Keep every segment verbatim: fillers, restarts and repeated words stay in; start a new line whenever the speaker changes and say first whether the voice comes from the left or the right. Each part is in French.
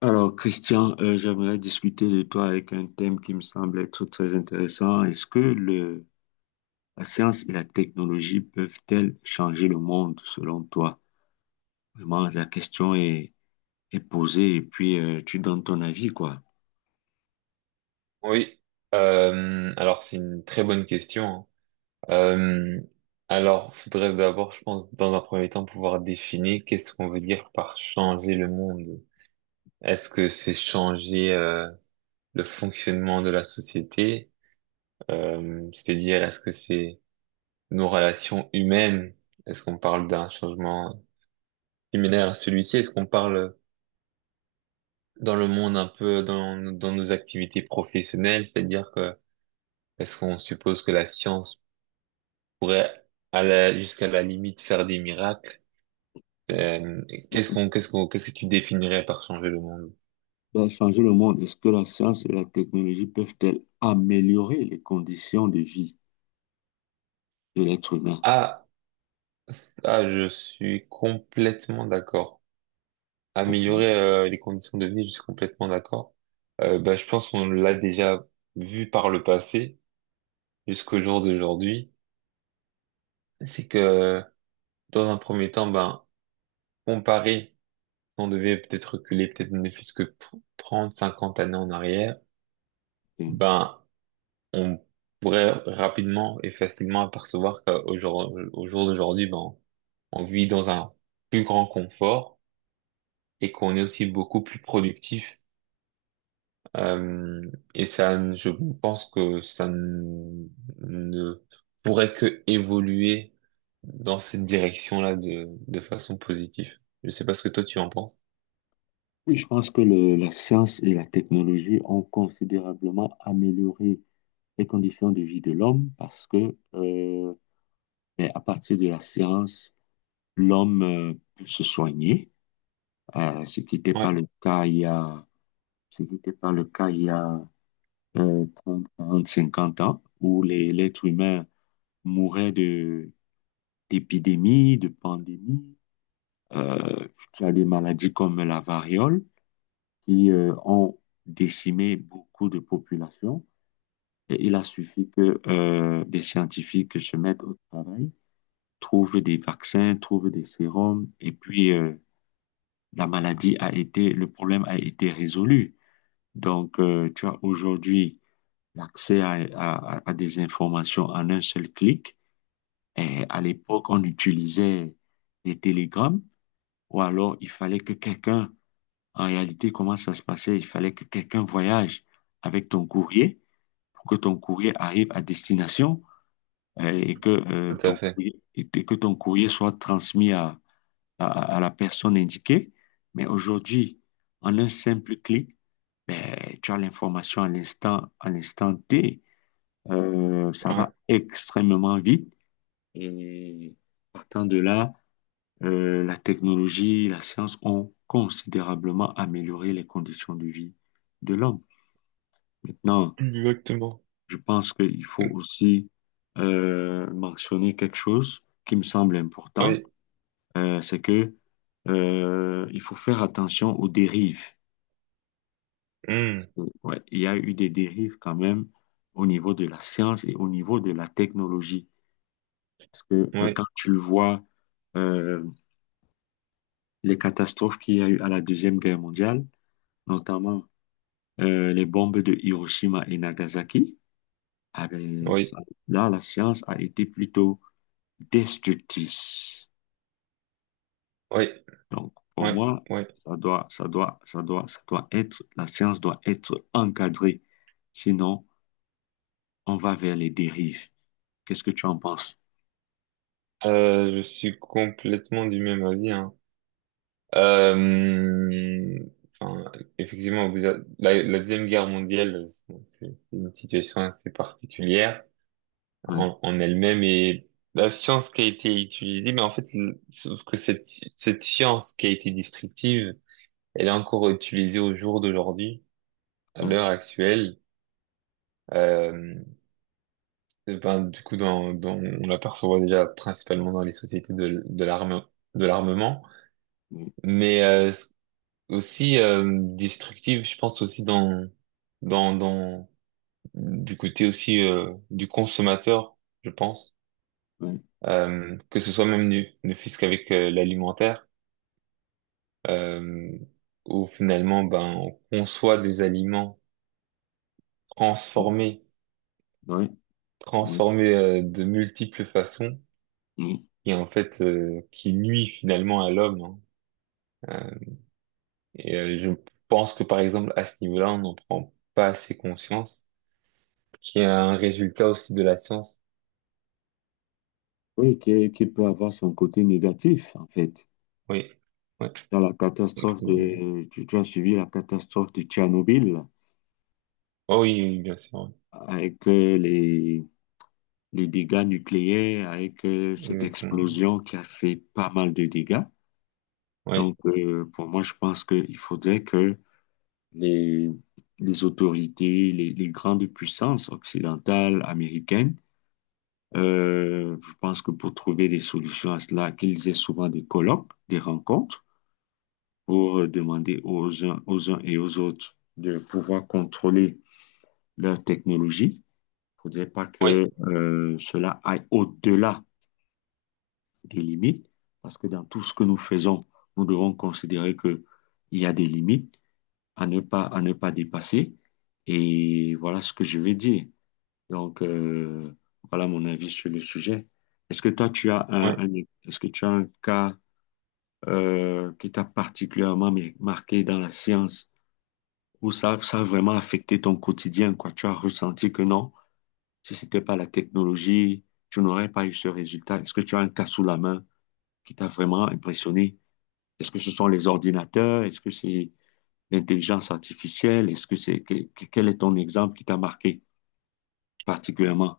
left: Alors, Christian, euh, j'aimerais discuter de toi avec un thème qui me semble être très intéressant. Est-ce que le, la science et la technologie peuvent-elles changer le monde selon toi? Vraiment, la question est, est posée et puis euh, tu donnes ton avis, quoi.
right: Oui, euh, alors c'est une très bonne question, hein. Euh, alors, faudrait d'abord, je pense, dans un premier temps, pouvoir définir qu'est-ce qu'on veut dire par changer le monde. Est-ce que c'est changer euh, le fonctionnement de la société? Euh, c'est-à-dire, est-ce que c'est nos relations humaines? Est-ce qu'on parle d'un changement similaire à celui-ci? Est-ce qu'on parle dans le monde un peu dans, dans nos activités professionnelles? C'est-à-dire que est-ce qu'on suppose que la science pourrait à la, jusqu'à la limite faire des miracles. Euh, qu'est-ce qu'on, qu'est-ce qu'on, qu'est-ce que tu définirais par changer le monde?
left: Ben, changer le monde, est-ce que la science et la technologie peuvent-elles améliorer les conditions de vie de l'être humain?
right: Ah, ça, je suis complètement d'accord.
left: Ok.
right: Améliorer euh, les conditions de vie, je suis complètement d'accord. Euh, bah, je pense qu'on l'a déjà vu par le passé jusqu'au jour d'aujourd'hui. C'est que dans un premier temps, ben, comparé, on devait peut-être reculer peut-être ne plus que trente, cinquante années en arrière,
left: Ok.
right: ben, on pourrait rapidement et facilement apercevoir qu'au jour, au jour d'aujourd'hui, ben, on vit dans un plus grand confort et qu'on est aussi beaucoup plus productif. Euh, et ça, ne- je pense que ça ne ne pourrait que évoluer dans cette direction-là de, de façon positive. Je sais pas ce que toi tu en penses.
left: Oui, je pense que le- la science et la technologie ont considérablement amélioré les conditions de vie de l'homme parce que euh, ben, à partir de la science, l'homme euh, peut se soigner, euh, ce qui n'était pas
right: Ouais,
left: le cas il y a, ce qui n'était pas le cas il y a euh, trente, quarante, cinquante ans, où les- l'être humain mourait de, d'épidémies, de pandémies, euh, tu a des maladies comme la variole qui euh, ont décimé beaucoup de populations. Et il a suffi que euh, des scientifiques se mettent au travail trouve des vaccins, trouve des sérums, et puis euh, la maladie a été, le problème a été résolu. Donc, euh, tu as aujourd'hui l'accès à, à, à des informations en un seul clic. Et à l'époque, on utilisait les télégrammes, ou alors il fallait que quelqu'un, en réalité, comment ça se passait? Il fallait que quelqu'un voyage avec ton courrier pour que ton courrier arrive à destination euh, et que, euh,
right: tout à
left: ton
right: fait.
left: courrier, et que ton courrier soit transmis à, à, à la personne indiquée. Mais aujourd'hui, en un simple clic, ben, tu as l'information à l'instant, à l'instant T. Euh, ça
right: Ouais,
left: va extrêmement vite. Et partant de là, euh, la technologie, la science ont considérablement amélioré les conditions de vie de l'homme. Maintenant,
right: exactement.
left: je pense qu'il faut aussi euh, mentionner quelque chose qui me semble important,
right: Oui.
left: euh, c'est que euh, il faut faire attention aux dérives.
right: Hmm.
left: Ouais, il y a eu des dérives quand même au niveau de la science et au niveau de la technologie. Parce que euh,
right: Oui,
left: quand tu vois euh, les catastrophes qu'il y a eu à la Deuxième Guerre mondiale, notamment euh, les bombes de Hiroshima et Nagasaki, ah ben,
right: oui,
left: ça- là, la science a été plutôt destructrice.
right: oui,
left: Donc, pour
right: oui,
left: moi,
right: oui.
left: ça doit, ça doit, ça doit, ça doit être, la science doit être encadrée. Sinon, on va vers les dérives. Qu'est-ce que tu en penses?
right: Euh, je suis complètement du même avis, hein. Euh, enfin, effectivement, vous a- la, la Deuxième Guerre mondiale, c'est c'est une situation assez particulière
left: Ouais.
right: en, en elle-même, et la science qui a été utilisée, mais en fait, le- sauf que cette, cette science qui a été destructive, elle est encore utilisée au jour d'aujourd'hui, à
left: Ouais,
right: l'heure actuelle. Euh, ben, du coup, dans, dans, on l'aperçoit déjà principalement dans les sociétés de, de l'arme, de l'armement.
left: ouais,
right: Mais euh, aussi euh, destructive, je pense aussi dans dans dans du côté aussi euh, du consommateur, je pense.
left: ouais,
right: Euh, que ce soit même nu ne fût-ce qu'avec euh, l'alimentaire, euh, où finalement ben on conçoit des aliments
left: ouais,
right: transformés,
left: ouais, ouais,
right: transformés euh, de multiples façons,
left: ouais.
right: et en fait euh, qui nuit finalement à l'homme, hein. Euh, et euh, je pense que par exemple à ce niveau-là, on n'en prend pas assez conscience, qui est un résultat aussi de la science.
left: Oui, qui, qui peut avoir son côté négatif, en fait.
right: Oui. Ouais.
left: Dans la catastrophe
right: Euh,
left: de, tu, tu as suivi la catastrophe de Tchernobyl,
right: Oh oui, oui, bien sûr.
left: avec euh, les, les dégâts nucléaires, avec euh,
right: Oui,
left: cette
right: exactement.
left: explosion qui a fait pas mal de dégâts.
right: Oui.
left: Donc, euh, pour moi, je pense qu'il faudrait que les, les autorités, les, les grandes puissances occidentales, américaines. Euh, je pense que pour trouver des solutions à cela, qu'ils aient souvent des colloques, des rencontres, pour euh, demander aux uns, aux uns et aux autres de pouvoir contrôler leur technologie. Il ne faudrait pas
right: Oui.
left: que euh, cela aille au-delà des limites, parce que dans tout ce que nous faisons, nous devons considérer qu'il y a des limites à ne pas, à ne pas dépasser. Et voilà ce que je vais dire. Donc, euh, voilà mon avis sur le sujet. Est-ce que toi, tu as un,
right: Ouais.
left: un- Est-ce que tu as un cas euh, qui t'a particulièrement mar- marqué dans la science où ça, ça a vraiment affecté ton quotidien, quoi? Tu as ressenti que non, si c'était pas la technologie, tu n'aurais pas eu ce résultat. Est-ce que tu as un cas sous la main qui t'a vraiment impressionné? Est-ce que ce sont les ordinateurs? Est-ce que c'est l'intelligence artificielle? Est-ce que c'est que- que- quel est ton exemple qui t'a marqué particulièrement?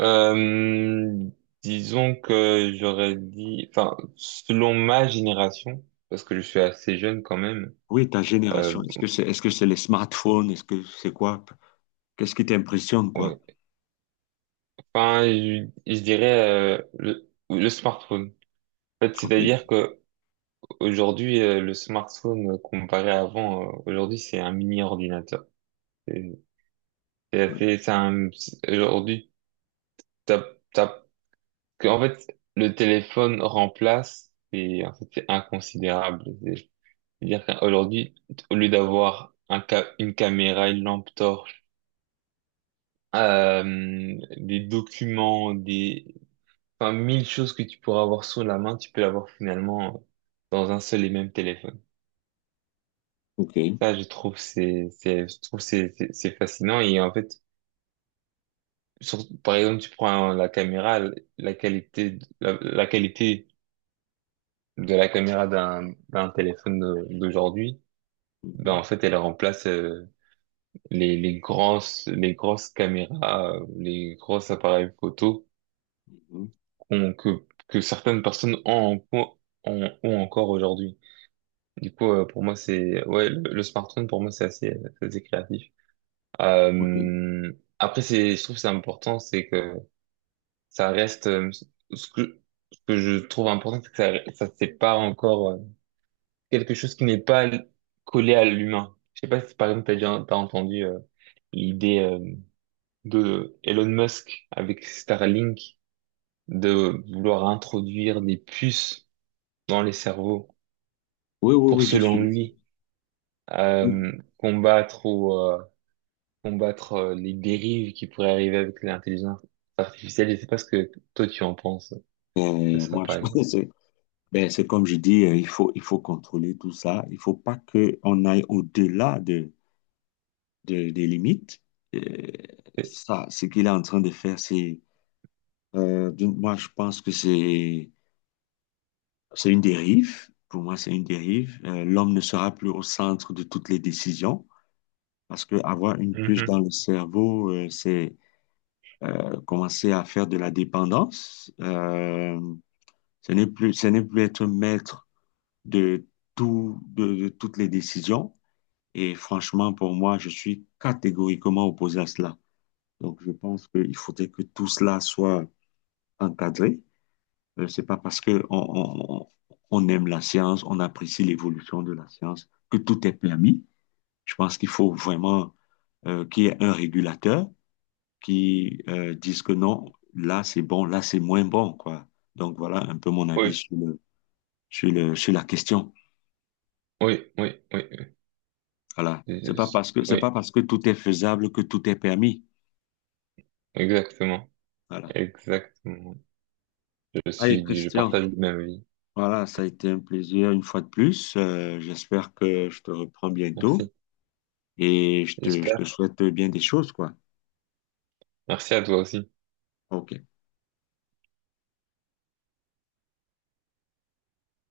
right: Euh, Disons que j'aurais dit, enfin, selon ma génération, parce que je suis assez jeune quand même,
left: Oui, ta
right: euh,
left: génération, est-ce que c'est est-ce que c'est les smartphones, est-ce que c'est quoi? Qu'est-ce qui t'impressionne, quoi?
right: ouais. Enfin, je, je dirais euh, le, le smartphone. En fait,
left: Ok. Ouais.
right: c'est-à-dire que aujourd'hui, euh, le smartphone euh, comparé à avant, euh, aujourd'hui, c'est un mini ordinateur. C'est c'est assez, c'est un, c'est- aujourd'hui, t'as, que, en fait, le téléphone remplace, c'est, en fait, c'est inconsidérable. C'est-à-dire qu'aujourd'hui, au lieu d'avoir un ca- une caméra, une lampe torche, euh, des documents, des, enfin, mille choses que tu pourras avoir sous la main, tu peux l'avoir finalement dans un seul et même téléphone.
left: Ok.
right: Ça, je trouve, c'est, c'est, je trouve, c'est, c'est c'est fascinant. Et en fait, sur- par exemple, tu prends la caméra, la qualité, la, la qualité de la caméra d'un, d'un téléphone de- d'aujourd'hui, ben,
left: Mhm.
right: en fait, elle remplace euh, les, les grosses, les grosses caméras, euh, les gros appareils photo
left: Mhm.
right: qu'on- que, que certaines personnes ont, en- ont, ont encore aujourd'hui. Du coup, euh, pour moi, c'est, ouais, le, le smartphone, pour moi, c'est assez, c'est assez créatif.
left: Ok.
right: Euh, Après, c'est, je trouve que c'est important, c'est que ça reste, euh, ce que, ce que je trouve important, c'est que ça, ça, c'est pas encore euh, quelque chose qui n'est pas collé à l'humain. Je sais pas si, par exemple, t'as déjà, t'as entendu, euh, l'idée euh, de Elon Musk avec Starlink de vouloir introduire des puces dans les cerveaux
left: Oui, oui,
right: pour,
left: oui, je
right: selon
left: suis.
right: lui, euh,
left: Oui.
right: combattre ou euh, combattre euh, les dérives qui pourraient arriver avec l'intelligence artificielle. Je sais pas ce que toi tu en penses de
left: Euh,
right: ça,
left: moi, je
right: par
left: pense que
right: exemple.
left: c'est ben, c'est comme je dis, euh, il faut, il faut contrôler tout ça. Il faut pas qu'on aille au-delà de, de- des limites. Euh,
right: Et-
left: ça, ce qu'il est en train de faire, c'est. Euh, d'une- moi, je pense que c'est c'est une dérive. Pour moi, c'est une dérive. Euh, l'homme ne sera plus au centre de toutes les décisions. Parce que avoir une puce dans
right: Mhm.
left: le cerveau, euh, c'est euh, commencer à faire de la dépendance. Euh, ce n'est plus, ce n'est plus être maître de tout, de, de toutes les décisions. Et franchement, pour moi, je suis catégoriquement opposé à cela. Donc, je pense qu'il faudrait que tout cela soit encadré. Euh, c'est pas parce que on, on, on aime la science, on apprécie l'évolution de la science, que tout est permis. Je pense qu'il faut vraiment euh, qu'il y ait un régulateur qui euh, disent que non, là c'est bon, là c'est moins bon, quoi. Donc voilà un peu mon avis
right: Oui,
left: sur le, sur le, sur la question.
right: oui, oui, oui.
left: Voilà.
right: Je-
left: C'est pas
right: je-
left: parce que, c'est pas
right: oui,
left: parce que tout est faisable que tout est permis.
right: exactement,
left: Voilà.
right: exactement. Je
left: Allez,
right: suis, je
left: Christian,
right: partage le même avis.
left: voilà, ça a été un plaisir une fois de plus. Euh, j'espère que je te reprends bientôt
right: Merci.
left: et je te, je te
right: J'espère.
left: souhaite bien des choses, quoi.
right: Merci à toi aussi.
left: OK.